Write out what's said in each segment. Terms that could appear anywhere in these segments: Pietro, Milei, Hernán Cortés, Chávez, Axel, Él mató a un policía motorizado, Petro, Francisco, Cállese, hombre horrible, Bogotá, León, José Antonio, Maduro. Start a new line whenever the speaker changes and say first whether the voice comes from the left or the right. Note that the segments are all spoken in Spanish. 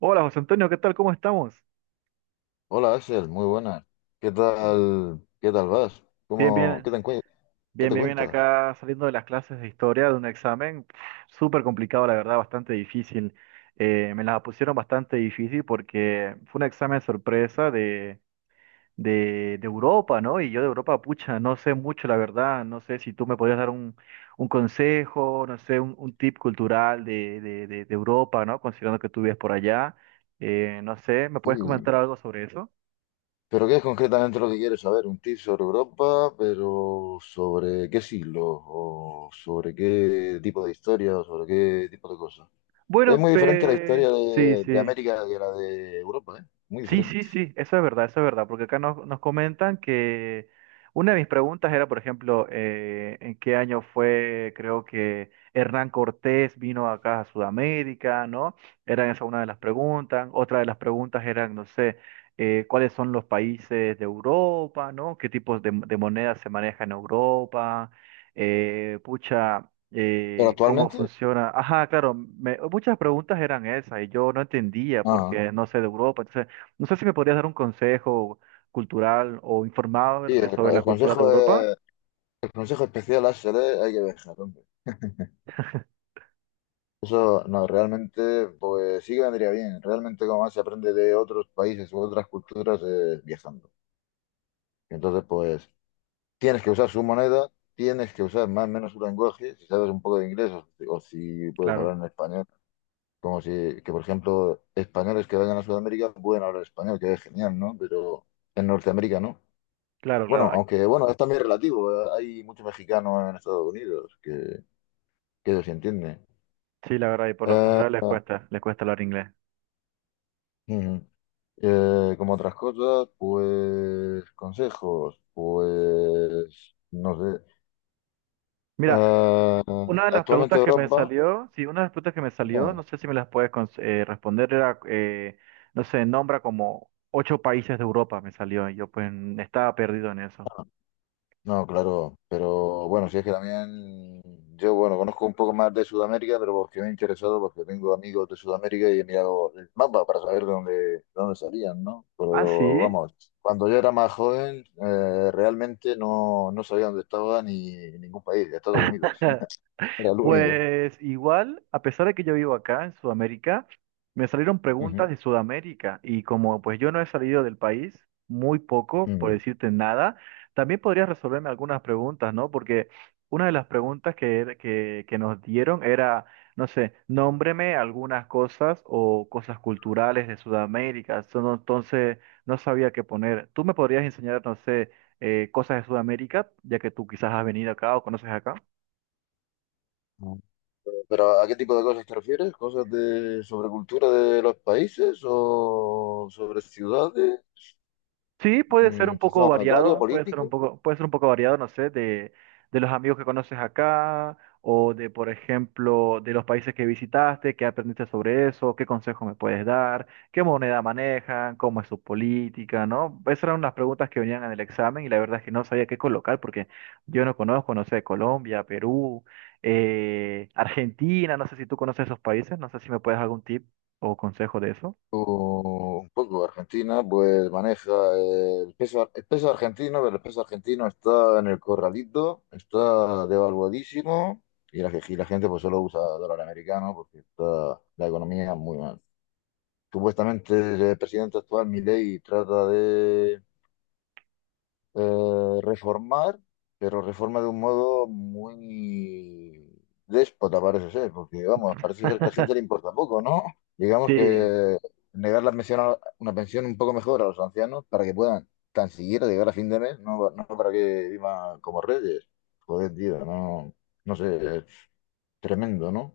right: Hola José Antonio, ¿qué tal? ¿Cómo estamos?
left: Hola Axel, muy buenas. Qué tal vas?
right: Bien,
left: ¿Cómo,
right: bien,
left: qué te, encue- ¿Qué
right: bien,
left: te
right: bien, bien
left: cuentas?
right: acá saliendo de las clases de historia de un examen pf, súper complicado, la verdad, bastante difícil. Me la pusieron bastante difícil porque fue un examen sorpresa de Europa, ¿no? Y yo de Europa, pucha, no sé mucho, la verdad, no sé si tú me podías dar un consejo, no sé, un tip cultural de Europa, ¿no? Considerando que tú vives por allá. No sé, ¿me puedes
left: Sí.
right: comentar algo sobre eso?
left: ¿Pero qué es concretamente lo que quieres saber? ¿Un tip sobre Europa, pero sobre qué siglo o sobre qué tipo de historia o sobre qué tipo de cosas? Es
right: Bueno,
left: muy diferente la historia
right: sí,
left: de
right: sí.
left: América que la de Europa, ¿eh? Muy
right: Sí, sí,
left: diferente.
right: sí, eso es verdad, porque acá nos comentan que una de mis preguntas era, por ejemplo, en qué año fue, creo que Hernán Cortés vino acá a Sudamérica, ¿no? Era esa una de las preguntas. Otra de las preguntas eran, no sé, cuáles son los países de Europa, ¿no? ¿Qué tipos de monedas se manejan en Europa? Pucha,
left: Pero
right: cómo
left: actualmente,
right: funciona. Ajá, claro, muchas preguntas eran esas y yo no entendía
left: ah,
right: porque no sé de Europa. Entonces, no sé si me podrías dar un consejo cultural o
left: sí,
right: informarme sobre la cultura de Europa.
left: el consejo especial Axel, ¿eh? Hay que dejarlo. Eso no, realmente, pues sí que vendría bien. Realmente, como más se aprende de otros países u otras culturas viajando. Entonces, pues tienes que usar su moneda, tienes que usar más o menos su lenguaje, si sabes un poco de inglés o si puedes hablar
right: Claro,
left: en español. Como si, que por ejemplo, españoles que vayan a Sudamérica pueden hablar español, que es genial, ¿no? Pero en Norteamérica no.
right: claro, claro.
left: Bueno,
right: Ay,
left: aunque bueno, es también relativo. Hay mucho mexicano en Estados Unidos que ellos sí entienden.
right: sí, la verdad, y por lo general les cuesta hablar inglés.
left: Ujú. Como otras cosas, pues consejos, pues no sé.
right: Mira,
left: Eh,
right: una de las
left: Actualmente
right: preguntas que me
left: Europa,
right: salió, sí, una de las preguntas que me salió, no
left: no,
right: sé si me las puedes responder, era, no sé, nombra como 8 países de Europa, me salió, y yo pues estaba perdido en eso.
left: no, claro, pero bueno, si es que también yo, bueno, conozco un poco más de Sudamérica, pero porque me he interesado, porque tengo amigos de Sudamérica y he mirado el mapa para saber de dónde salían, ¿no?
right: Ah,
left: Pero
right: sí.
left: vamos, cuando yo era más joven, realmente no sabía dónde estaba ni ningún país, Estados Unidos, era el único.
right: Pues igual, a pesar de que yo vivo acá en Sudamérica, me salieron preguntas de Sudamérica y como pues yo no he salido del país, muy poco, por
left: Mm.
right: decirte nada, también podrías resolverme algunas preguntas, ¿no? Porque una de las preguntas que nos dieron era, no sé, nómbreme algunas cosas o cosas culturales de Sudamérica. So, Entonces, no sabía qué poner. ¿Tú me podrías enseñar, no sé, cosas de Sudamérica, ya que tú quizás has venido acá o conoces acá?
left: ¿No? ¿Pero a qué tipo de cosas te refieres? ¿Cosas de sobre cultura de los países o sobre ciudades,
right: Sí, puede ser un poco
left: Sistema monetario,
right: variado,
left: político?
right: puede ser un poco variado, no sé, de los amigos que conoces acá, o de, por ejemplo, de los países que visitaste, qué aprendiste sobre eso, qué consejo me puedes dar, qué moneda manejan, cómo es su política, ¿no? Esas eran las preguntas que venían en el examen y la verdad es que no sabía qué colocar porque yo no conozco, no sé, Colombia, Perú, Argentina, no sé si tú conoces esos países, no sé si me puedes dar algún tip o consejo de eso.
left: O un poco Argentina, pues maneja el peso argentino, pero el peso argentino está en el corralito, está devaluadísimo y la gente pues solo usa dólar americano porque está la economía muy mal. Supuestamente, el presidente actual, Milei, trata de reformar, pero reforma de un modo muy déspota, parece ser, porque vamos, parece ser que a la gente le importa poco, ¿no? Digamos
right: Sí,
left: que negar la pensión una pensión un poco mejor a los ancianos, para que puedan tan siquiera llegar a fin de mes, no, no para que vivan como reyes. Joder, tío, no, no sé, es tremendo, ¿no?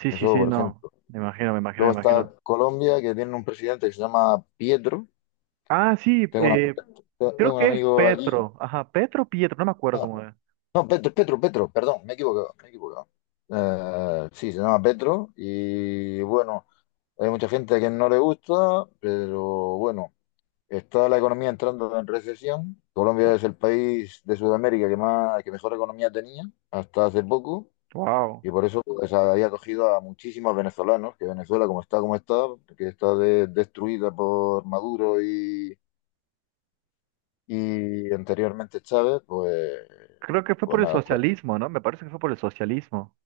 right: sí, sí,
left: Eso,
right: sí,
left: por
right: no.
left: ejemplo.
right: Me imagino, me imagino, me
left: Luego está
right: imagino.
left: Colombia, que tiene un presidente que se llama Pietro.
right: Ah, sí,
left: Tengo una-
right: creo
left: Tengo un
right: que es
left: amigo allí.
right: Petro. Ajá, Petro o Pietro, no me acuerdo cómo es.
left: No, Petro, Petro, Petro, perdón, me he equivocado, me he equivocado. Sí, se llama Petro y bueno, hay mucha gente que no le gusta, pero bueno, está la economía entrando en recesión. Colombia es el país de Sudamérica que mejor economía tenía hasta hace poco,
right: Wow.
left: y por eso pues había acogido a muchísimos venezolanos, que Venezuela como está, que está destruida por Maduro y anteriormente Chávez, pues,
right: Creo que fue por
left: pues
right: el
left: nada.
right: socialismo, ¿no? Me parece que fue por el socialismo.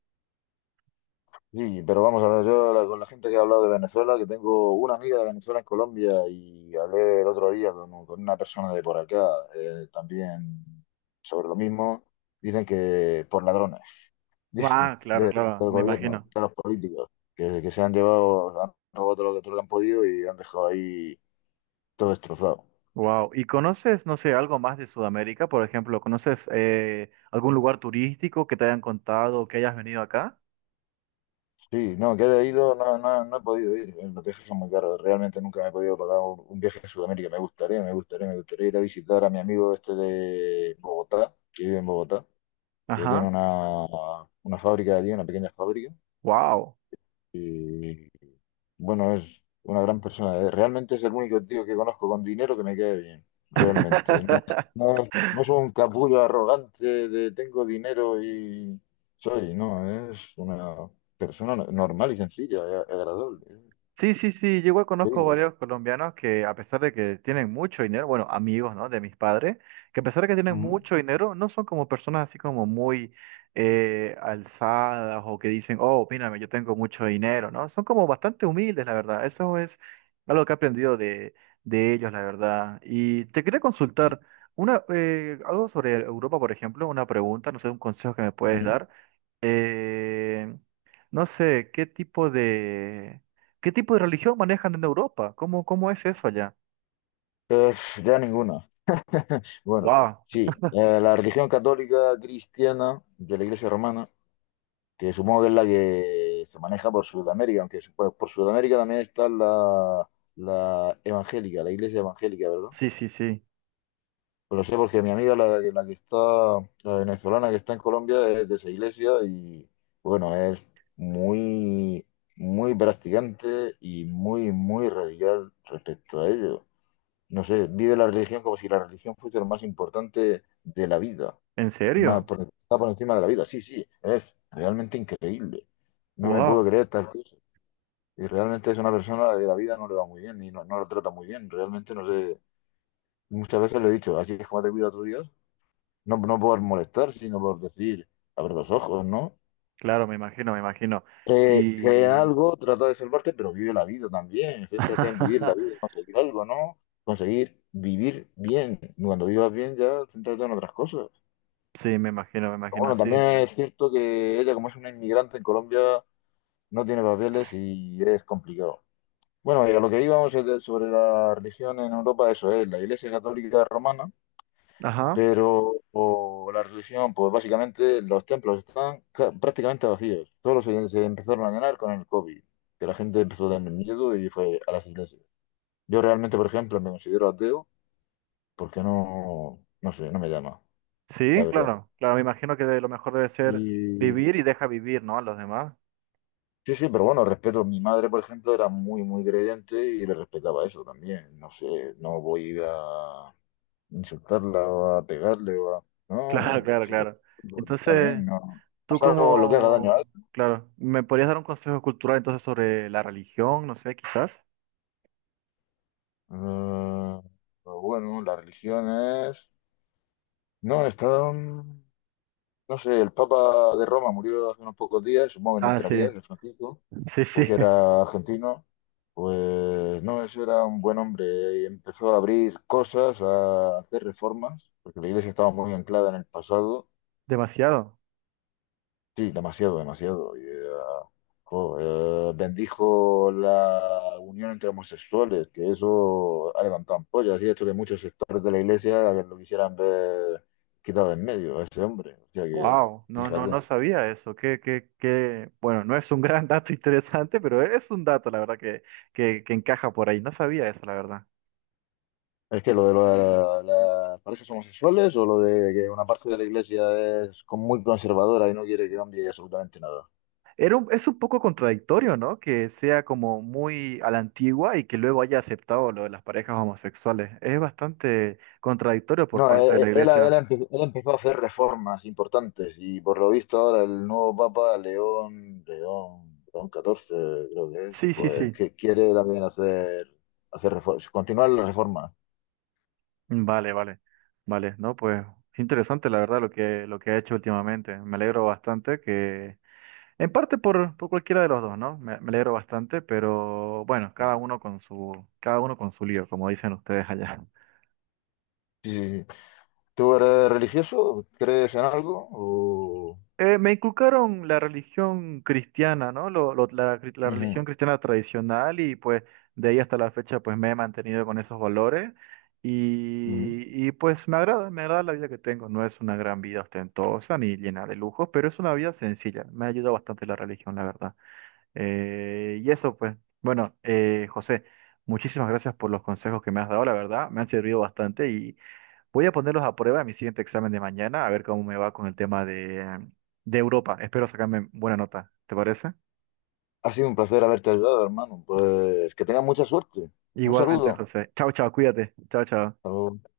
left: Sí, pero vamos a ver, con la gente que he hablado de Venezuela, que tengo una amiga de Venezuela en Colombia, y hablé el otro día con una persona de por acá también sobre lo mismo, dicen que por ladrones, dicen,
right: Ah, claro,
left: del
right: claro, me
left: gobierno,
right: imagino.
left: de los políticos, que se han llevado, han robado todo lo que han podido y han dejado ahí todo destrozado.
right: Wow. ¿Y conoces, no sé, algo más de Sudamérica? Por ejemplo, ¿conoces algún lugar turístico que te hayan contado que hayas venido acá?
left: Sí, no, que haya ido, no, no, no he podido ir. Los viajes son muy caros. Realmente nunca me he podido pagar un viaje a Sudamérica. Me gustaría, me gustaría, me gustaría ir a visitar a mi amigo este de Bogotá, que vive en Bogotá, que tiene
right: Ajá.
left: una fábrica allí, una pequeña fábrica.
right: Wow.
left: Y bueno, es una gran persona. Realmente es el único tío que conozco con dinero que me quede bien. Realmente. No, no, no soy un capullo arrogante de tengo dinero y soy, no, es una persona normal y sencilla, agradable.
right: Sí, sí, sí, yo igual
left: Es
right: conozco
left: increíble.
right: varios colombianos que a pesar de que tienen mucho dinero, bueno, amigos, ¿no? De mis padres, que a pesar de que tienen
left: Ujú.
right: mucho dinero, no son como personas así como muy alzadas o que dicen, oh, mírame, yo tengo mucho dinero, ¿no? Son como bastante humildes, la verdad. Eso es algo que he aprendido de ellos, la verdad. Y te quería
left: Sí.
right: consultar una, algo sobre Europa, por ejemplo, una pregunta, no sé, un consejo que me puedes
left: Y,
right: dar, eh, no sé, ¿qué tipo de religión manejan en Europa? ¿Cómo, cómo es eso allá?
left: eh, ya ninguna. Bueno,
right: Wow,
left: sí, la religión católica cristiana de la Iglesia Romana, que supongo que es la que se maneja por Sudamérica, aunque por Sudamérica también está la evangélica, la iglesia evangélica, ¿verdad?
right: sí, sí, sí.
left: Pero lo sé porque mi amiga, la que está, la venezolana que está en Colombia, es de esa iglesia y bueno, es muy, muy practicante y muy, muy radical respecto a ello. No sé, vive la religión como si la religión fuese lo más importante de la vida,
right: ¿En serio?
left: está por encima de la vida. Sí, sí, es realmente increíble. No me puedo
right: Wow,
left: creer tal cosa. Y realmente es una persona a la que la vida no le va muy bien y no lo trata muy bien. Realmente no sé. Muchas veces le he dicho, así es como te cuida tu Dios. No, no por molestar, sino por decir, abre los ojos, ¿no?
right: claro, me imagino, me imagino.
left: Cree en
right: Y
left: algo, trata de salvarte, pero vive la vida también. Céntrate en vivir la vida y conseguir algo, ¿no? Conseguir vivir bien. Cuando vivas bien, ya céntrate en otras cosas.
right: sí, me imagino,
left: Bueno,
right: sí.
left: también es cierto que ella, como es una inmigrante en Colombia, no tiene papeles y es complicado. Bueno, y a lo que íbamos es sobre la religión en Europa. Eso es la Iglesia Católica Romana,
right: Ajá.
left: pero o la religión, pues básicamente los templos están prácticamente vacíos. Todos se empezaron a llenar con el COVID, que la gente empezó a tener miedo y fue a las iglesias. Yo realmente, por ejemplo, me considero ateo porque no sé, no me llama, la
right: Sí,
left: verdad.
right: claro, claro, me imagino que de lo mejor debe ser
left: y
right: vivir y deja vivir, ¿no? A los demás.
left: Sí, sí, pero bueno, respeto. Mi madre, por ejemplo, era muy, muy creyente y le respetaba eso también. No sé, no voy a insultarla o a pegarle o a...
right: Claro,
left: No,
right: claro,
left: sí,
right: claro.
left: pues, está
right: Entonces,
left: bien, no.
right: tú
left: Salvo lo que haga daño a
right: como,
left: alguien.
right: claro, ¿me podrías dar un consejo cultural entonces sobre la religión? No sé, quizás.
left: Eh, pero bueno, las religiones... No, no sé, el Papa de Roma murió hace unos pocos días, supongo que no
right: Ah, sí,
left: entrarías, el Francisco,
right: sí, sí,
left: porque era argentino, pues no, eso era un buen hombre y empezó a abrir cosas, a hacer reformas, porque la iglesia estaba muy anclada en el pasado,
right: demasiado.
left: sí, demasiado, demasiado. Y, jo, bendijo la unión entre homosexuales, que eso ha levantado ampollas y ha hecho que muchos sectores de la iglesia lo quisieran ver quitado de en medio a ese hombre. O sea que,
right: Wow, no, no,
left: fíjate.
right: no sabía eso. Que, bueno, no es un gran dato interesante, pero es un dato, la verdad, que encaja por ahí. No sabía eso, la verdad.
left: Es que lo de las parejas homosexuales, o lo de que una parte de la iglesia es muy conservadora y no quiere que cambie absolutamente nada.
right: Es un poco contradictorio, ¿no? Que sea como muy a la antigua y que luego haya aceptado lo de las parejas homosexuales. Es bastante contradictorio por
left: No,
right: parte de la iglesia.
left: él empezó a hacer reformas importantes, y por lo visto ahora el nuevo Papa, León XIV creo que es,
right: Sí, sí,
left: pues
right: sí.
left: que quiere también hacer reformas, continuar las reformas.
right: Vale, vale. Vale, no, pues interesante la verdad lo que ha hecho últimamente. Me alegro bastante que en parte por cualquiera de los dos, ¿no? Me alegro bastante, pero bueno, cada uno con su lío, como dicen ustedes allá.
left: Sí, sí, sí. ¿Tú eres religioso? ¿Crees en algo? O...
right: Me inculcaron la religión cristiana, ¿no? La
left: Ujú,
right: religión cristiana tradicional y pues de ahí hasta la fecha pues me he mantenido con esos valores
left: ujú.
right: y pues me agrada la vida que tengo. No es una gran vida ostentosa ni llena de lujos, pero es una vida sencilla. Me ha ayudado bastante la religión, la verdad. Y eso, pues. Bueno, José, muchísimas gracias por los consejos que me has dado, la verdad, me han servido bastante y voy a ponerlos a prueba en mi siguiente examen de mañana, a ver cómo me va con el tema de Europa. Espero sacarme buena nota, ¿te parece?
left: Ha sido un placer haberte ayudado, hermano. Pues que tengas mucha suerte. Un
right: Igualmente,
left: saludo.
right: José. Chao, chao, cuídate. Chao, chao.
left: Hasta